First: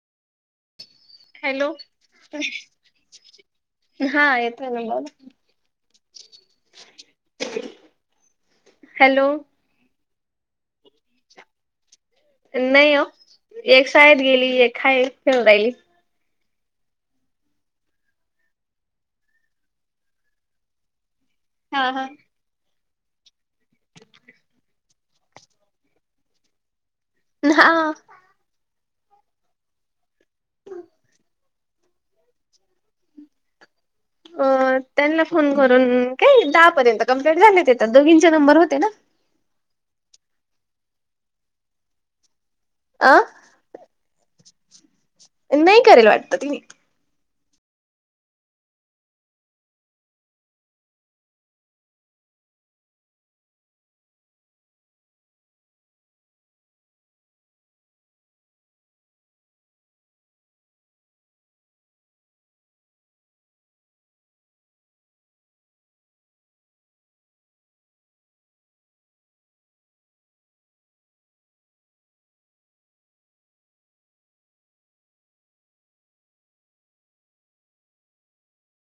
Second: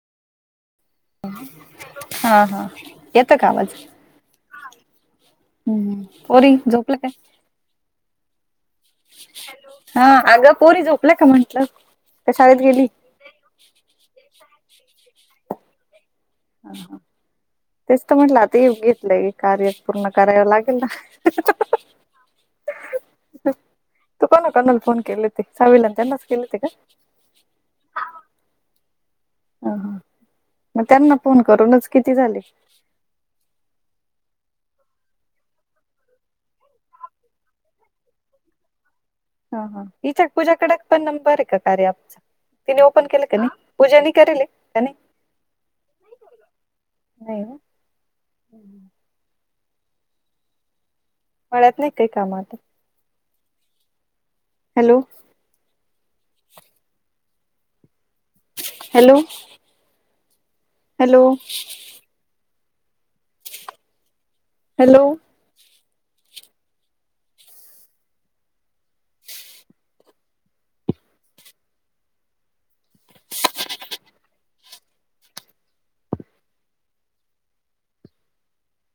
Hello हा हा येत का आवाज हा येतोय ना बोला हम्म पोरी झोपल्या काय हॅलो! ! ! हा अगं पोरी झोपल्या का म्हटलं! ! नाही ओ एक शाळेत गेली एक हाय खेळून राहिली! ! हा हा तेच तर म्हटलं आता युग घेतलंय कार्य पूर्ण करावं लागेल ना! ! हा हा! ! तू कोणा कोणाला फोन केलेते सावीला आणि त्यांनाच केलेते का? हा! ! हा हा मग त्यांना फोन करूनच किती झाले?? अ त्यांना फोन करून काय दहा पर्यंत कंप्लीट झालेेत दोघींचे नंबर होते ना! ! ! ! हा हा इचाक पूजा कड पण नंबर आहे का कार्या अँपचा तिन ओपन अ केलं का नाही पूजाने करीले का नाही! ! ! नाही करीले वाटतं तिने! नाही ना हम्म मळ्यात नाही का काही काम आता! हॅलो! ! ! हॅलो! ! ! हॅलो! हॅलो!